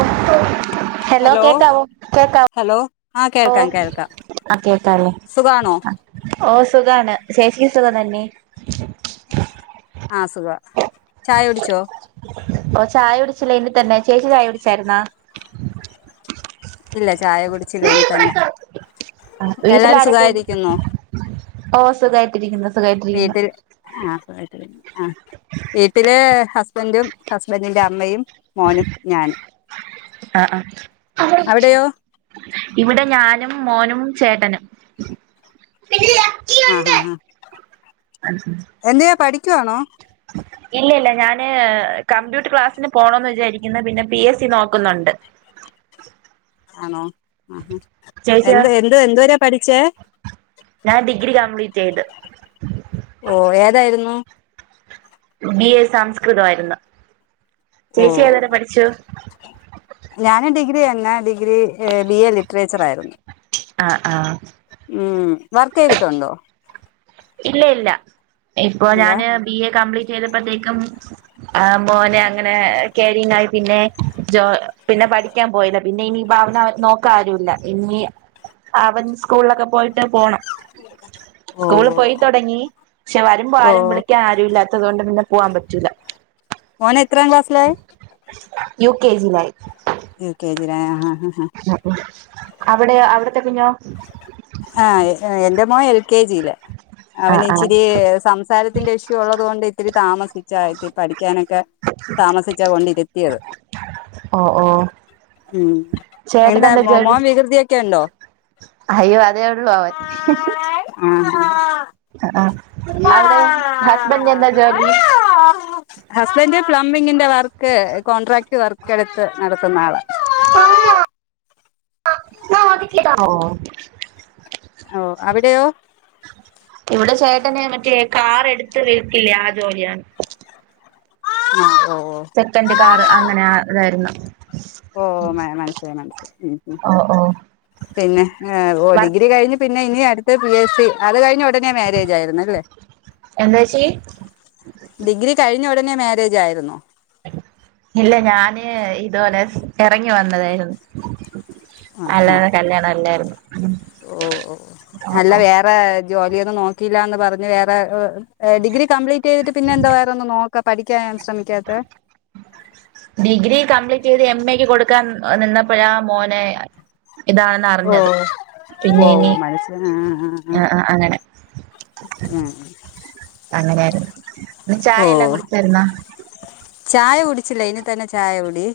ഒത്ത ഹലോ കേക്കാവോ കേക്ക ഹലോ ആ കേൾക്കാം കേൾക്കാം ആ കേക്കല്ലേ സുഖാണോ ഓ സുഖാണ് ശേഷിക്ക സുക തന്നെ ആ സുഖ ചായ ഒടിച്ചോ ഓ ചായ പിടിച്ചില്ല ഇനി തന്നെ ചേച്ചി ചായ പിടിച്ചായിുന്നാ ഇല്ല ചായ കുടിച്ചില്ല ഇനി തന്നെ എല്ലാരും സുഖാരിക്കുന്നു ഓസഖായിട്ടിരിക്കുന്നത് വീട്ടില് ആ വീട്ടില് ആ വീട്ടില് ഹസ്ബൻഡും ഹസ്ബൻഡിന്റെ അമ്മയും മോനും ഞാനും ആഹ ആഹ അവിടെയോ ഇവിടെ ഞാനും മോനും ചേട്ടനും ആ ഹാ് ആ എന്ത് ചെയ്യാ പഠിക്കുവാണോ ഇല്ലല്ല ഞാന് കമ്പ്യൂട്ടർ ക്ലാസ്സിന് പോണന്ന് വിചാരിക്കുന്നു പിന്നെ പി എസ് സി നോക്കുന്നുണ്ട് ആണോ ആ ചേച്ചിയോ എന്ത് എന്ത് എന്ത് വരെയ പഠിച്ചേ ഞാൻ ഡിഗ്രി കംപ്ലീറ്റ് ചെയ്ത് ഓ ഏതായിരുന്നു ബി എ സംസ്കൃതയിരുന്നു ചേച്ചി ഏതരെ പഠിച്ചു ഞാന്ും ഡിഗ്രി തന്ന ഡിഗ്രി ബി എ ലിറ്ററേച്ചർ ആയിരുന്നു ആഹ ആഹ ഉം വർക്ക് ചെയ്തിട്ടുണ്ടോ ഇല്ല ഇല്ല ഇപ്പൊ ഇല്ല ഞാന് ബി എ കംപ്ലീറ്റ് ചെയ്തപ്പോത്തേക്കും ആ് മോനെ അങ്ങനെ കരിീനായി പിന്നെോ പിന്നെ പഠിക്കാൻ പോയില്ല പിന്നെ ഇനി അവൻ അവൻ നോക്കാരുില്ല ഇനി അവൻ സ്കൂളിലൊക്കെ പോയിട്ട് പോണം ഉ സ്കൂള പോയിത്തടങ്ങി പക്ഷെ വരുമ്പോ ആരും ഓ വിളിക്കാൻ ആരും ഇല്ലാത്തതുകൊണ്ട് പിന്നെ പോവാാൻ പറ്റൂില്ല മോന എത്ര ക്ലാസില ക ജിിലായി യ കെ ജിറ ആ അവിടെയോ അവിടത്തെ കുഞ്ഞോ ആ എന്റെ മോൻ എൽ കെ ജി യിൽ ആഹ് അവന് ആഹ് ഇച്ചിരി സംസാരത്തിന്റെ ഇഷ്യൂ ഉള്ളത് കൊണ്ട് ഇത്തിരി താമസിച്ചാ ഇത്തി പഠിക്കാനൊക്കെ താമസിച്ചാ കൊണ്ടിരുത്തിയത് ഓ ഓ ഉം ചേട്ടന് എന്താ മോ ജോലി മോൻ വികൃതിയൊക്കെ ഒണ്ടോ അയ്യോ അതേയുള്ളൂ ആവൻ ആ ആ അവിടെ ഹസ്ബൻഡെന്താ ജോലി? ഹസ്ബൻഡ് പ്ലംബിങ്ങിന്റെ വർക്ക്. കോൺട്രാക്ട് വർക്ക് എടുത്ത് നടത്തുന്ന ആളാ ഓ ഓ അവിടെയോ തന്നെ മറ്റേ കാർ എടുത്ത് വിൽക്കില്ലേ ആ ജോലിയാണ് ആ ഓ സെക്കൻഡ് കാർ ഓ അങ്ങനെ ഇതായിരുന്നു ഓ മന മനസിലായി മനസിലായി ഉം ഓ ഉം ഓ പിന്നെ ഓ ഡിഗ്രി കഴിഞ്ഞ് പിന്നെ ഇനി അടുത്തേ പി എസ് സി അത് കഴിഞ്ഞ ഒടനെ മാരേജ് ആയിരുന്നു അല്ലേ എന്താച്ചി ഡിഗ്രി കഴിഞ്ഞ ഒടൻ പിന്നെ മാരേജ് ആയിരുന്നോ ഇല്ല ഞാന് ഇതുപോലെ എറങ്ങി വന്നതായിരുന്നു ആ ആ അല്ലാതെ കല്യാണം അല്ലായിരുന്നു ഉം ഓ ഓ ഓ അല്ല ഓ വേറെ ജോലിയൊന്നും നോക്കിയില്ലാന്ന് പറഞ്ഞു വേറെ ഡിഗ്രി കപ്ലീറ്റ് ചെയ്തിട്ട് പിന്നെ എന്തുവായിരുന്ന നോക്കി ഒക്കെ പഠിക്കാൻ ശ്രമിക്കാത്തേ ഡിഗ്രി കപ്ലീറ്റ് ചെയ്ത് എം എ ക്ക് കൊടുക്കാൻ നിന്നപ്പോഴാ മോനെ ഇതാണെന്ന് ഓ അറിഞ്ഞത്. ഓ പിന്നെ ഇനി മനസ്സിലായി ആ ആ ആ അങ്ങനെ ഉം അങ്ങനാന് അ ഓ ചായ എല്ലാം കുടിച്ചരുന്നാ ചായ കുടിച്ചില്ല ഇനി തന്നെ ചായകുടി.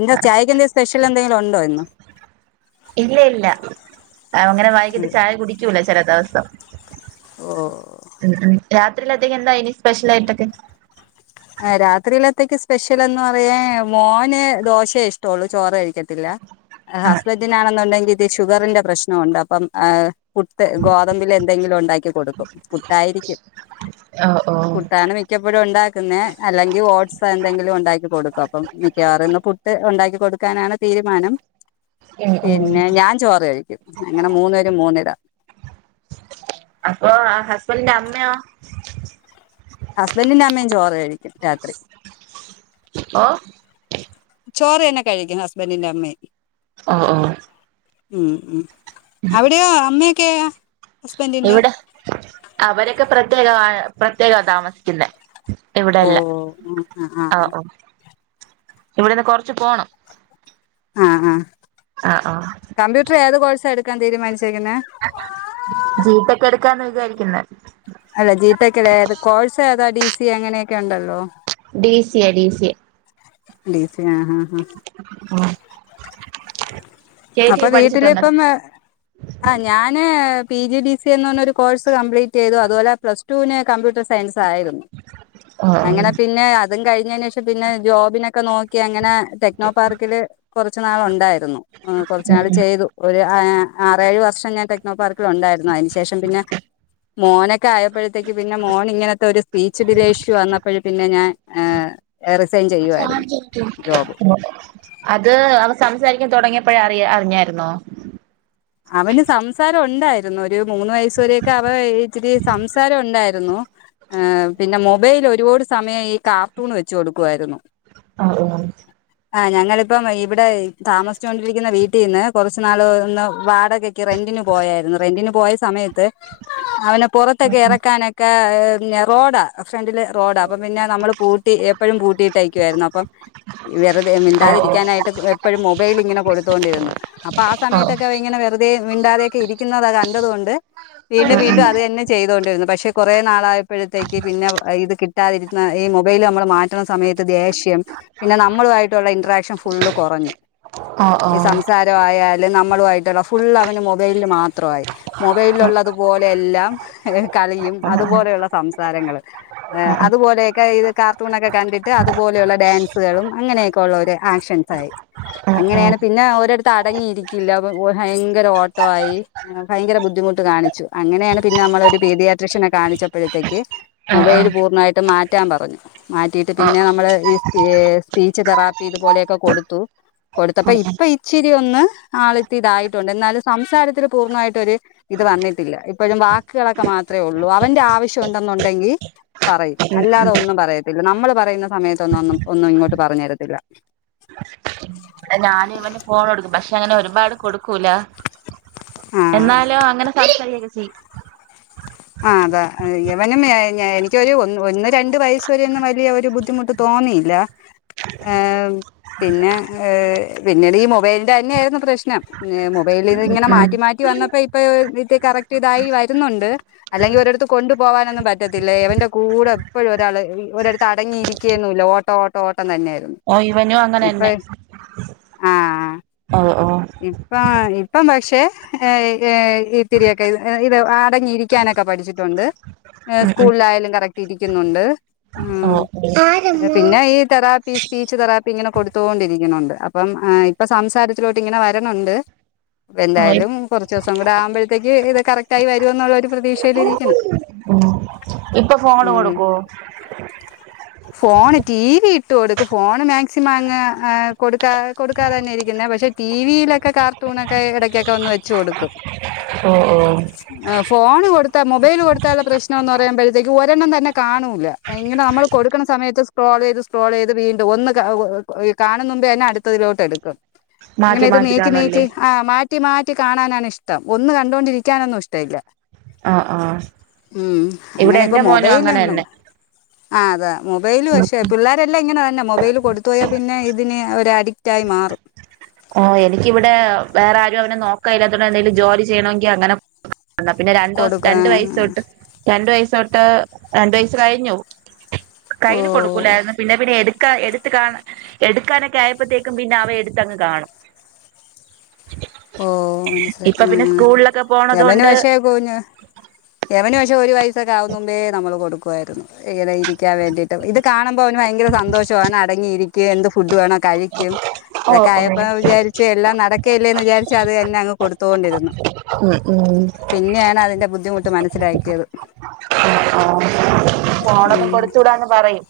എന്താ ചായക്കെന്താ സ്പെഷ്യലെന്തെങ്കിലും ഒണ്ടോ ഇന്ന് ഇല്ല ഇല്ല അങ്ങനെ വൈകിട്ട് ഇല്ല ചായ കുടിക്കൂല ചില ദിവസം ഓ രാത്രിയിലത്തേക്കെന്താ ഇനി സ്പെഷ്യൽ ആയിട്ടൊക്കെ രാത്രിയിലത്തേക്ക് സ്പെഷ്യൽന്ന് പറയാൻ മോന് ദോശയേ ഇഷ്ടൊള്ളു. ചോറ് കഴിക്കത്തില്ല ആഹ് ഹസ്ബൻഡിനാണെന്നുണ്ടെങ്കി ഇത്തി ഷുഗറിന്റെ പ്രശ്നം ഒണ്ട് അപ്പം ആ പുട്ട് ഗോതമ്പില് എന്തെങ്കിലും ഒണ്ടാക്കി കൊടുക്കും പുട്ടായിരിക്കും ഓ ഓ ഉം പുട്ടാണ്‌ മിക്കപ്പോഴും ഉണ്ടാക്ക അല്ലെങ്കിൽ ഓട്സ് എന്തെങ്കിലും ഒണ്ടാക്കി കൊടുക്കും. അപ്പം മിക്കാറും ഇന്ന് പുട്ട് ഒണ്ടാക്കി കൊടുക്കാനാണ് തീരുമാനം ഉം പിന്നെ ഞാൻ ചോറ് കഴിക്കും. അങ്ങനെ മൂന്ന് പേരും മൂന്നിതാ അപ്പൊ ആ ഹസ്ബൻഡിന്റെ അമ്മയോ ഹസ്ബൻഡിന്റെ അമ്മയും ചോറ് കഴിക്കും രാത്രി ഓ ചോറ് തന്നെ കഴിക്കും ഹസ്ബൻഡിന്റെ അമ്മയും ഓ ഓ ഉം ഉം അവിടെയോ അമ്മയൊക്കെയോ ഇവിടെ അവരൊക്കെ പ്രത്യേകവാണ് പ്രത്യേകവാ താമസിക്കുന്നേ ഓ ഇവിടെല്ല ആഹ് ആഹ് ആ ആഹ് ഓ ഇവിടുന്ന് കൊറച്ച് പോണം ആ ആ ആഹ് ആഹ് കമ്പ്യൂട്ടർ ഏത് കോഴ്സാ എടുക്കാൻ തീരുമാനിച്ചേ ജീടെക്ക് എടുക്കാന്ന് വിചാരിക്കുന്നേ അല്ല ജിടെക്കിലേ ഏത് കോഴ്സേതാ ഡി സി അങ്ങനെയൊക്കെ ഒണ്ടല്ലോ D C A D C A D C A ആ ആ ആ അപ്പ ചേച്ചി പഠിച്ചിട്ടുണ്ടോ വീട്ടിലിപ്പം ആ ഞാന് പി ജി ഡി സി എന്ന് പറഞ്ഞ ഒരു കോഴസ് കംപ്ലീറ്റ് റ്റ് ചെയ്തുപോലെ പ്ലസ് ടുവിന് കമ്പ്യൂട്ടർ സയൻസായിരുന്നു ഓ ഓ ഉം അങ്ങനെ പിന്നെ അത് അതും കഴിഞ്ഞതിന് ശേഷം പിന്നെ ജോബിനൊക്കെ നോക്കി അങ്ങനെ ടെക്നോ പാർക്കില് കുറച്ച് നാൾ ഉണ്ടായിരുന്നു ഉം കുറച്ചുനാളി ഉം ചെയ്തു ഒരു ഏ ആറേഴ് വർഷം ഞാൻ ടെക്നോ പാർക്കിൽ ഉണ്ടായിരുന്നു അതിന് ശേഷം പിന്നെ മോനൊക്കെ ആയപ്പോഴത്തേക്ക് പിന്നെ മോൻ ഇങ്ങനത്തെ ഒരു സ്പീച്ച് ഡിലേഷ്യു വന്നപ്പോഴ പിന്നെ ഞാൻ ഏ റിസൈൻ ചെയ്യുവായിരുന്നു ജോബ് അത് അവ സംസാരിക്കാൻ തുടങ്ങിയപ് യപ്പോഴ അറിയ അറിഞ്ഞായിരുന്നോ അവന് സംസാരം ഒണ്ടായിര്ന്നു ഒര് മൂന്ന് വയസ് വരെയൊക്കെ അവ ഇച്ചിരി സംസാരം ഒണ്ടായ് ര്ന്നു ആ പിന്നെ മൊബൈൽ ഒരുപാട് സമയം ഈ കാർട്ടൂണ് വെച്ച് കൊട്ക്കുവായിരുന്നു ആ ഉ ആ ഞങ്ങളിപ്പം ഇവിടെ താമസിച്ചാേണ്ടിരിക്ക്ന്ന വീട്ടീന്ന് കൊർച്ച് നാള് ഒന്ന് വാടകക്ക് റെന്റിന് പോയായിരുന്നു റെന്റിന് പോയ സമയത്ത് അവന പൊറത്തൊക്കെ എറക്കാനൊക്കെ റോഡാ ഫ്രണ്ടില് റോഡാ അപ്പം പിന്നെ നമ്മള് പൂട്ടി എ പ്പഴും പൂട്ടിയിട്ട്യേക്കുവായിരുന്നു അപ്പം വെർതെ ആഹ് മിണ്ടാതിരിക്കാനായിട്ട് എപ്പഴും മൊബൈലിങ്ങനെ കൊട്ത്തോണ്ടിര്ന്ന് അപ്പൊ ആ സമയത്തെ ക്കെങ്ങനെ വെർതേ മിണ്ടാതെയൊക്കെ ഇരിക്ക്ന്നത് കണ്ടത് കൊണ്ട് വീണ്ടും വീണ്ടും അത് തന്നെ ചെയ്തോണ്ടിര്ന്നു പക്ഷേ കൊറേ നാളായപ്പഴത്തേക്ക് പിന്നെ ഇത് കിട്ടാതിരുന്ന ഈ മൊബൈല് നമ്മള് മാറ്റ്ണ സമയത്ത് ദേഷ്യ പിന്നെ നമ്മളു ആയിട്ടുള്ള ഇൻട്രാക്ഷൻ ഫുള്ള് കൊറഞ്ഞു ആഹ് ഓഹ് ആഹ് ഉം ഉം ആഹ് ഈ ഓഹ് സംസാരം ആയാലും ന നമ്മളുമായിട്ട്ള്ള ഫുള്ള അവന് മൊബൈൽല് മാത്രമായി മൊബൈൽല്ള്ളതു പോലെ എല്ലാം കളി യും അത്പോലെയുള്ള സംസാരങ്ങള് അത്പോലെയൊക്കെ ഇത് കാർട്ടൂണൊക്കെ കണ്ടിട്ട് അത്പോലെയുള്ള ഡാൻസ്കളും അങ്ങനെയൊക്കെ ഉള്ളാെര് ആക്ഷൻസായി ആഹ് അങ്ങനെയാണ് പിന്നെ ഓരടത്ത് അടങ്ങിയിരി ക്കില്ല പോ ഭയങ്കര ഓട്ടവായി ഭയങ്കര ബുദ്ധിമുട്ട് കാണിച്ചു അങ്ങനെയാണ് പിന്നെ നമ്മളൊരു ബേബി യാട്രഷനെ കാണിച്ചപ്പഴത്തേക്ക് ആഹ് മൊബൈല് പൂർണ്ണായിട്ടും മാറ്റാം പറഞ്ഞു മാറ്റിയിട്ട് ആഹ് പിന്നെ നമ്മള് സ് ഏ സ്‌പീച്ച് തെറാപ്പി ഇതുപോലെയൊക്കെ കൊട്ത്തു കൊടുത്തപ്പ ആഹ് ഇപ്പൊ ഇച്ചിരി ഒന്ന് ആള്ത്തിതായിട്ടുണ്ട് എന്നാലും സംസാരത്തില് പൂർണ്ണായിട്ടാെര് ഇത് വന്നിട്ടില്ല ഇപ്പഴും വാക്ക്കളൊക്കെ മാത് ത്രേ ഒള്ളൂ അവന്റെ ആവശ്യം ഉണ്ടെന്നുണ്ടെങ്കി പറയും ഉം അല്ലാതെ ഉം ഒന്നും പറയത്തില്ല നമ്മള് പറയ്ന്ന സമയത്തൊന്നും ഒന്നും ഒന്നും ഇങ്ങോട്ട് പറഞ്ഞ് തരത്തില്ല ഞാൻ ഇവന് ഫോണാെട്ക്കും പക്ഷെ അങ്ങനെ ഒരുപാട് കൊട്ക്കൂല ആഹ് എന്നാലും അങ്ങനെ സംസാരിക്കൊക്കെ ചെയ്യും ആ അതാ ഇവനും എനിക്കൊരു ഒന്ന് രണ്ട് വയസ്സ് വരെ ഒന്നും വലിയ ഒരു ബുദ്ധിമുട്ട് തോ തോന്നിയില്ല ഏ പിന്നെ ഈ പിന്നീട് ഈ മൊബൈലിന്റെ തന്നെയായിര്ന്നു പ്രശ്നം ഏ മൊ മൊബൈലില് ഇങ്ങനെ മാറ്റി മാറ്റി വന്നപ്പോ ഇപ്പൊ ഇത് കറക്റ്റ്തായി വര്ന്നുണ്ട് അല്ലെങ്കി ഒരെടത്ത് കൊണ്ടു പോകാനൊന്നും പറ്റത്തില്ല ഇവന്റെ കൂടെ എപ്പഴും ഒരാള് ഒരെടത്ത് അടങ്ങിയിരിക്കെയൊന്നുല്ല ഓട്ടോ ഓട്ടോ ഓട്ടം തന്നെയാ ഓ ഇവനും അങ്ങനെന്നെ അ ആ ഇപ്പൊ ആ ഇപ്പം പക്ഷേ ഏ ഏ ഇത്തിരിയൊക്കെ എ ഇത് അടങ്ങിയിരിക്കാനൊക്കെ പഠിച്ചിട്ടു ണ്ട് ഏ ഉം സ്കൂളിലായാലും കറക്റ്റ് ഇരിക്കുന്നുണ്ട് ഉം എ പിന്നെ ഈ തറാപീസ് സ്പീച്ച് തെറാപ്പി ഇങ്ങനെ കൊട്ത്തോണ്ടിരിക്ക്ണുണ്ട് അപ്പം ഇപ്പൊ സംസാരത്തിലോട്ടിങ്ങനെ വര്ന്നുണ്ട് പ്പൊ ഉം എന്തായാലും കൊർച്ചോസം കൂടെ ആവുമ്പഴത്തേക്ക് ഇത് കറക്റ്റായി വരുംന്നുള്ള ഒര് പ്രതീക്ഷയിലിരിക്കന്ന് ഉ ഉ ഇപ്പൊ ഫോണ് കൊട്ക്കോ ഫോണ് ടീവി ഇട്ട് കൊടുക് ഫോണ് മാക്സിമം അങ്ങ് എ കൊട്ക്കാ കൊട്ക്കാതെ തന്നെ ഇരിക്ക്ന്നെ പക്ഷെ ടീവിയിലൊക്കെ കാർട്ടൂണൊക്കെ എടക്കൊക്കെ ഒന്ന് വെച്ച് കൊട്ക്കും ഓഹ് ഓഹ് ആ ഫോണ് കൊട് ത്ത മൊബൈല് കൊടുത്താൽള്ള പ്രശ്നം എന്ന് പറയുമ്പഴത്തേക്ക് ഒരെണ്ണം തന്നെ കാണൂല്ല ഇങ്ങനെ നമ്മള് കൊട്ക്ക്ണ സമയത്ത് സ് ക്രോളെയ്ത് സക്രോളെയ്ത് വീണ്ടും ഒന്ന് കാ കാണുന്നുമ്പേ തന്നെ അടുത്തതിലോട്ട് എട്ക്കും ഇങ്ങനെ മാറ്റി ഇത് മാറ്റി നീക്കി നീക്കി കാണുവല്ലേ ആ മാറ്റി മാറ്റി കാണാനാണ് ഇഷ്ടം ഒന്ന് കണ്ടാേണ്ടിരിക്കാനൊന്നും ഇഷ്ടവില്ല ആഹ് ആഹ് ഉം ഇവിടെ അങ്ങനെ ഇപ്പൊ എന്റെ മോനും മൊബൈല് അങ്ങനെ തന്നെ ആ അതാ മൊബൈല് പക്ഷെ പിള്ളേരെല്ലാം ഇങ്ങനെ തന്നെ മൊബൈല് കൊട്ത്തു പോയാ പിന്നെ ഇതിന് ഒരഡിക്റ്റായി മാറും ഓ എനിക്ക് ഇവ്ടെ വേറെ ആരും അവനെ നോക്കാ ഇല്ലാത്തോണ്ട് എന്തേലും ജോലി ചെയ്യണമെങ്കി അങ്ങനെ എന്നാ പിന്നെ രണ്ട്സ് കൊടുക്ക രണ്ട് ആ. വയസ്സാെട്ട് രണ്ട് വയസ്സാെ ട്ട് രണ്ട് വയസ് കഴിഞ്ഞു കയ്യിൽ ഓ കൊട്ക്കൂലായ്ര്ന്നു പിന്നെ പിന്നെ എട് ക്കെ എടുത്ത് കാണ എടുക്കാനൊക്കെ ആയപ്പൊത്തേക്കും പിന്നെ അവ എടുത്തങ്ങ് കാണും ഓ മനസ്സിലായി ഇപ്പൊ ആ പിന്നെ ആ സ്കൂളിലൊക്കെ പോണത് യവന് കൊണ്ട് പഷേ കുഞ്ഞു യവന് ക്ഷെ ഒരു വയസക്കെ ആകുന്നുമ്പേ നമ്മള് കൊടുക്കുവാരുന്നു ഏത ഇരിക്കാൻ വേണ്ടിട്ട് ഇത് കാണുമ്പ പ്പൊ അവന് ഭയങ്കര സന്തോഷവാണ് അടങ്ങിയിരിക്കേ എന്ത് ഫുഡ് വേണം കഴിക്കും ഓഹ് ഇതൊക്കെ ആയപ്പോ ഓഹ് വിചാരിച്ച് എല്ലാം നടക്കല്ലേന്ന് വിചാരി ച്ചത് തന്നെ അങ്ങ് കൊടുത്തോണ്ടിരുന്നു ഉം ഉം പിന്നെയാണ് അതിറെ ബുദ്ധിമു ട്ട് മനസ്സിലാക്കിയത് ആ ഫോണൊക്കെ ഉം കൊടുത്തൂടാന്ന് പറയും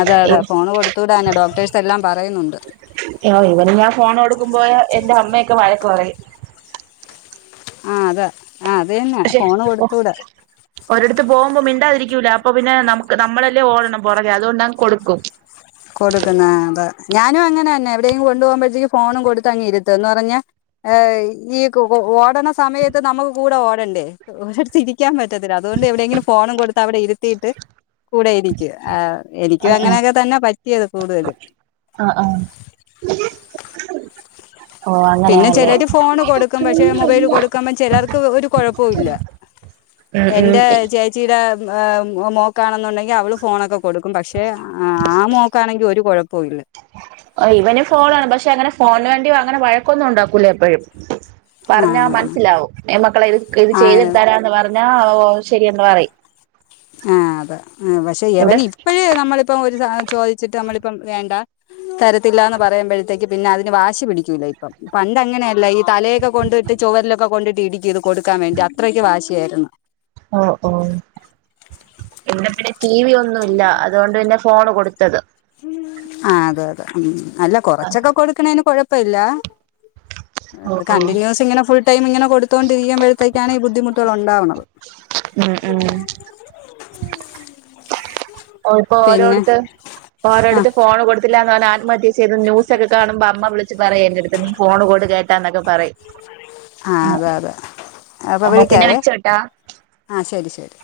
അതെ അതെ ഫോൺ കൊടുത്തുടാന്ന് ഡോക്ടേഴ്സ് എല്ലാം പറയുന്നുണ്ട് [unintelligible] ഇവന് ഞാൻ ഫോണോടുക്കുമ്പോ എന്റെ അമ്മയൊക്കെ വഴക്ക് പറയും. ആഹ് അതെ. ആ അത് തന്നെ പക്ഷേ ഫോണ് ഓ കൊടുത്തൂടാ ഒരടത്ത് പോമ്പോ മിണ്ടാതിരിക്കൂല അപ്പോ പിന്നെ നമക്ക് നമ്മളെ ല്ല് ഓടണം പൊറകെ അതുകൊണ്ടങ്ങ് കൊടുക്കും. കൊടുക്കുന്ന ആഹ് അതെ. ഞാനും അങ്ങനെ തന്നെ എവിടെങ്കും കൊണ്ടു പോകുമ്പഴത്തേക്ക് ഫോണും കൊടുത്ത് അങ്ങ് ഇരുത്തും, എന്ന് പറഞ്ഞ ഏഹ് ഈ കൊ കൊ [unintelligible] ഓടണ സമയത്ത് നമ്മക്ക് കൂടെ ഓടണ്ടേ, ഒ ഒരിടത്ത് ഇരിക്കാൻ പറ്റത്തില്ല, അതുകൊണ്ട് എവിടെയെങ്കിലും ഫോണും കൊടുത്ത് അവിടെ ഇരുത്തിട്ട് കൂടെ ഇരിക്കും, ആഹ് എനിക്കും ആഹ് അങ്ങനൊക്കെ ആഹ് തന്നെ പറ്റ് [unintelligible] കൂടുതലും. ആഹ് ആഹ് ഓ പിന്നെ അങ്ങനെയാണല്ലേ ചെലര് ഫോണ് കൊടുക്കും, പക്ഷേ മൊബൈല് കൊടുക്കമ്പം ചെലർക്ക് ഒരു കൊഴപ്പോല്ല. ഉം ഉം എന്റെ ചേച്ചീടെ മ് ഏഹ് മോക്കാണെന്നുണ്ടെങ്കിൽ അവള് ഫോണൊക്കെ കൊടുക്കും, പക്ഷേ ആ മോക്കാണെങ്കിൽ ഒരു കൊഴപ്പോല്ല. ഒ ഇവനും ഫോണ് വേണം പക്ഷേ അങ്ങനെ ഫോണിന് വേണ്ടി അങ്ങനെ വഴക്കൊന്നും ഒണ്ടാക്കൂല എപ്പഴും. പറഞ്ഞാ ആഹ് മനസ്സിലാവും, മക്കളെ ഇത് ഇത് ആഹ് ചെയ്തെടുത്താലാന്ന് പറഞ്ഞാ ഓ അത് ശെരിയാന്ന് പറയും. ആഹ് അതെ ഏ പക്ഷേ ഇവിടെ യവന് ഇപ്പഴേ നമ്മളിപ്പ ഒ ഒരു സാധനം ചോദിച്ചിട്ട് നമ്മളിപ്പം വേണ്ട തരത്തില്ലാന്ന് പറയ്മ്പഴ്ത്തേക്ക് പിന്നെ അതിന് വാശി പിടിക്കൂല ഇപ്പം, പണ്ട് അങ്ങനെയല്ല ഈ തലയൊക്കെ കൊണ്ട്ട്ട് ചൊവരിലൊക്കെ കൊണ്ടിട്ട് ഇടിക്കും ഇത് കൊടുക്കാൻ വേണ്ടി അത്രക്ക് വാശിയായിരുന്നു. ഓ ഓഹ് പിന്നെ പിന്നെ ഈ ടി വി ഒന്നുല്ല, അതുകൊണ്ട് പിന്നെ ഫോണ് കൊടുത്തത്. ആഹ് അതെ അതെ മ് അല്ല കൊറച്ചൊക്കെ കൊടുക്കണേന് കൊഴപ്പ ഇല്ല. ഓഹ് ഓഹ് കണ്ടിന്യൂസ് ഇങ്ങനെ ഫുൾ ടൈം ഇങ്ങനെ കൊടുത്തോണ്ടിരിക്കുമ്പഴത്തേ ക്കാണ് ഈ ബുദ്ധിമുട്ടുകള് ഒണ്ടാവുന്നത്. ഉം ഉം ഓഹ് ഇപ്പൊ പിന്നെ ഓരോടുത്ത് ആ ഓരോടുത്ത് ഫോണ് കൊടുത്തില്ലന്ന് പറന്ന് ആത്മഹത്യ ചെയ്ത് ന്യൂസക്കെ കാണുമ്പ അമ്മ വിളിച്ച് പറയെ എന്റെടുത്ത് നീ ഫോൺ കോട് കേട്ടന്നക്ക പറയും ആഹ് അത അത അപ്പ എന്നാ പിന്നെ വിളിക്കാവേ വെച്ചോട്ടാ. ആഹ് ശരി ശരി